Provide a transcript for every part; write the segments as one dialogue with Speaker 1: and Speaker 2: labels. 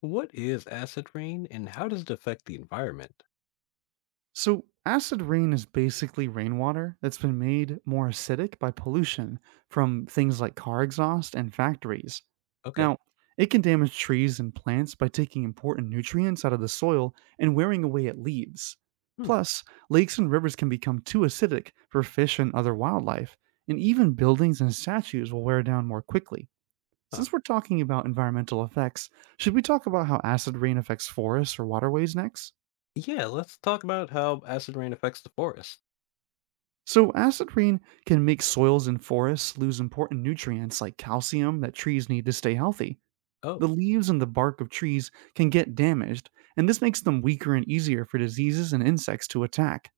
Speaker 1: What is acid rain and how does it affect the environment?
Speaker 2: So, acid rain is basically rainwater that's been made more acidic by pollution from things like car exhaust and factories.
Speaker 1: Okay.
Speaker 2: Now, it can damage trees and plants by taking important nutrients out of the soil and wearing away at leaves.
Speaker 1: Hmm.
Speaker 2: Plus, lakes and rivers can become too acidic for fish and other wildlife, and even buildings and statues will wear down more quickly.
Speaker 1: Huh.
Speaker 2: Since we're talking about environmental effects, should we talk about how acid rain affects forests or waterways next?
Speaker 1: Yeah, let's talk about how acid rain affects the forest.
Speaker 2: So, acid rain can make soils and forests lose important nutrients like calcium that trees need to stay healthy.
Speaker 1: Oh,
Speaker 2: The leaves and the bark of trees can get damaged, and this makes them weaker and easier for diseases and insects to attack.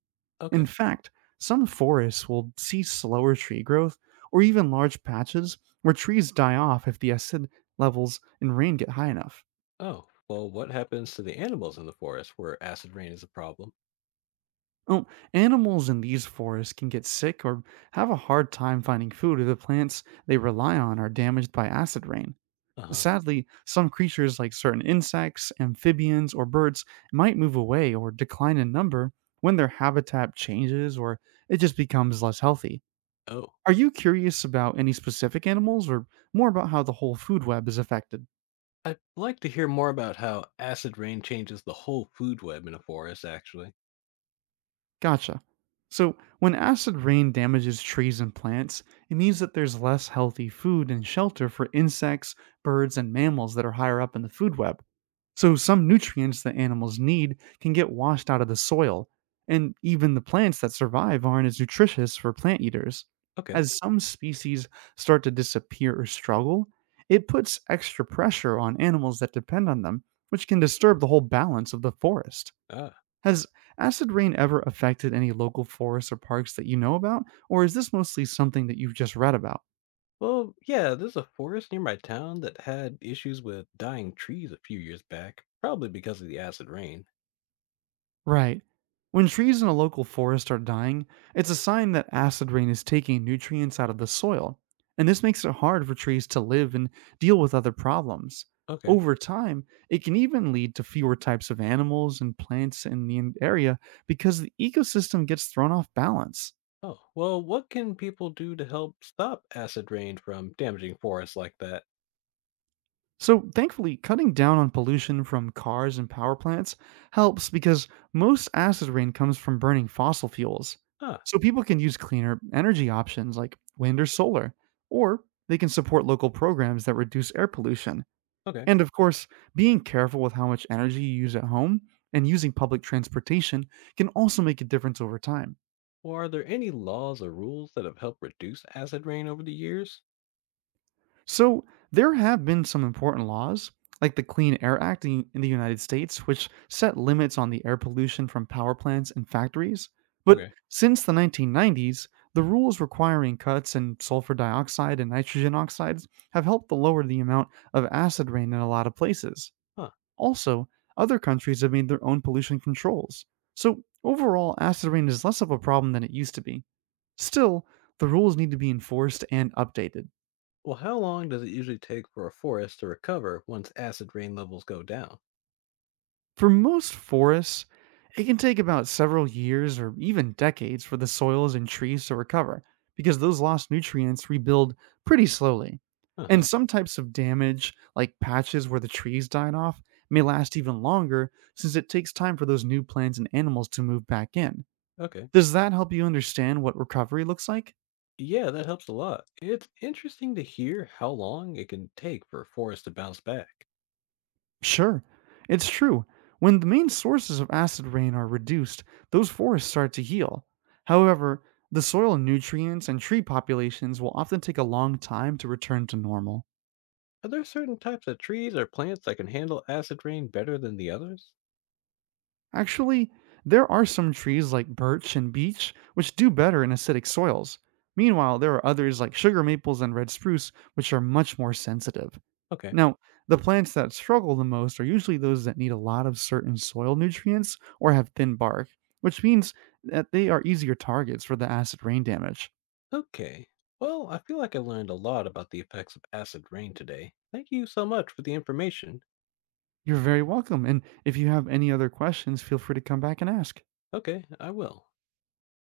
Speaker 2: In
Speaker 1: okay.
Speaker 2: fact, some forests will see slower tree growth or even large patches where trees die off if the acid levels in rain get high enough.
Speaker 1: Oh, well, what happens to the animals in the forest where acid rain is a problem?
Speaker 2: Oh, animals in these forests can get sick or have a hard time finding food if the plants they rely on are damaged by acid rain.
Speaker 1: Uh huh.
Speaker 2: Sadly, some creatures like certain insects, amphibians, or birds might move away or decline in number when their habitat changes or it just becomes less healthy.
Speaker 1: Oh.
Speaker 2: Are you curious about any specific animals or more about how the whole food web is affected?
Speaker 1: I'd like to hear more about how acid rain changes the whole food web in a forest, actually.
Speaker 2: Gotcha. So, when acid rain damages trees and plants, it means that there's less healthy food and shelter for insects, birds, and mammals that are higher up in the food web. So, some nutrients that animals need can get washed out of the soil, and even the plants that survive aren't as nutritious for plant eaters.
Speaker 1: Okay.
Speaker 2: As some species start to disappear or struggle, it puts extra pressure on animals that depend on them, which can disturb the whole balance of the forest.
Speaker 1: Ah.
Speaker 2: Has acid rain ever affected any local forests or parks that you know about, or is this mostly something that you've just read about?
Speaker 1: Well, yeah, there's a forest near my town that had issues with dying trees a few years back, probably because of the acid rain.
Speaker 2: Right. When trees in a local forest are dying, it's a sign that acid rain is taking nutrients out of the soil, and this makes it hard for trees to live and deal with other problems.
Speaker 1: Okay.
Speaker 2: Over time, it can even lead to fewer types of animals and plants in the area because the ecosystem gets thrown off balance.
Speaker 1: Oh, well, what can people do to help stop acid rain from damaging forests like that?
Speaker 2: So, thankfully, cutting down on pollution from cars and power plants helps because most acid rain comes from burning fossil fuels.
Speaker 1: Ah,
Speaker 2: So, people can use cleaner energy options like wind or solar, or they can support local programs that reduce air pollution.
Speaker 1: okay.
Speaker 2: And of course, being careful with how much energy you use at home and using public transportation can also make a difference over time.
Speaker 1: Well, are there any laws or rules that have helped reduce acid rain over the years?
Speaker 2: So there have been some important laws, like the Clean Air Act in the United States, which set limits on the air pollution from power plants and factories. But
Speaker 1: Okay.
Speaker 2: since the 1990s, the rules requiring cuts in sulfur dioxide and nitrogen oxides have helped to lower the amount of acid rain in a lot of places.
Speaker 1: Huh.
Speaker 2: Also, other countries have made their own pollution controls. So overall, acid rain is less of a problem than it used to be. Still, the rules need to be enforced and updated.
Speaker 1: Well, how long does it usually take for a forest to recover once acid rain levels go down?
Speaker 2: For most forests, it can take about several years or even decades for the soils and trees to recover because those lost nutrients rebuild pretty slowly.
Speaker 1: Uh
Speaker 2: And
Speaker 1: huh.
Speaker 2: some types of damage, like patches where the trees died off, may last even longer since it takes time for those new plants and animals to move back in.
Speaker 1: Okay.
Speaker 2: Does that help you understand what recovery looks like?
Speaker 1: Yeah, that helps a lot. It's interesting to hear how long it can take for a forest to bounce back.
Speaker 2: Sure, it's true. When the main sources of acid rain are reduced, those forests start to heal. However, the soil nutrients and tree populations will often take a long time to return to normal.
Speaker 1: Are there certain types of trees or plants that can handle acid rain better than the others?
Speaker 2: Actually, there are some trees like birch and beech which do better in acidic soils. Meanwhile, there are others like sugar maples and red spruce which are much more sensitive.
Speaker 1: Okay.
Speaker 2: Now, the plants that struggle the most are usually those that need a lot of certain soil nutrients or have thin bark, which means that they are easier targets for the acid rain damage.
Speaker 1: Okay. Well, I feel like I learned a lot about the effects of acid rain today. Thank you so much for the information.
Speaker 2: You're very welcome, and if you have any other questions, feel free to come back and ask.
Speaker 1: Okay, I will.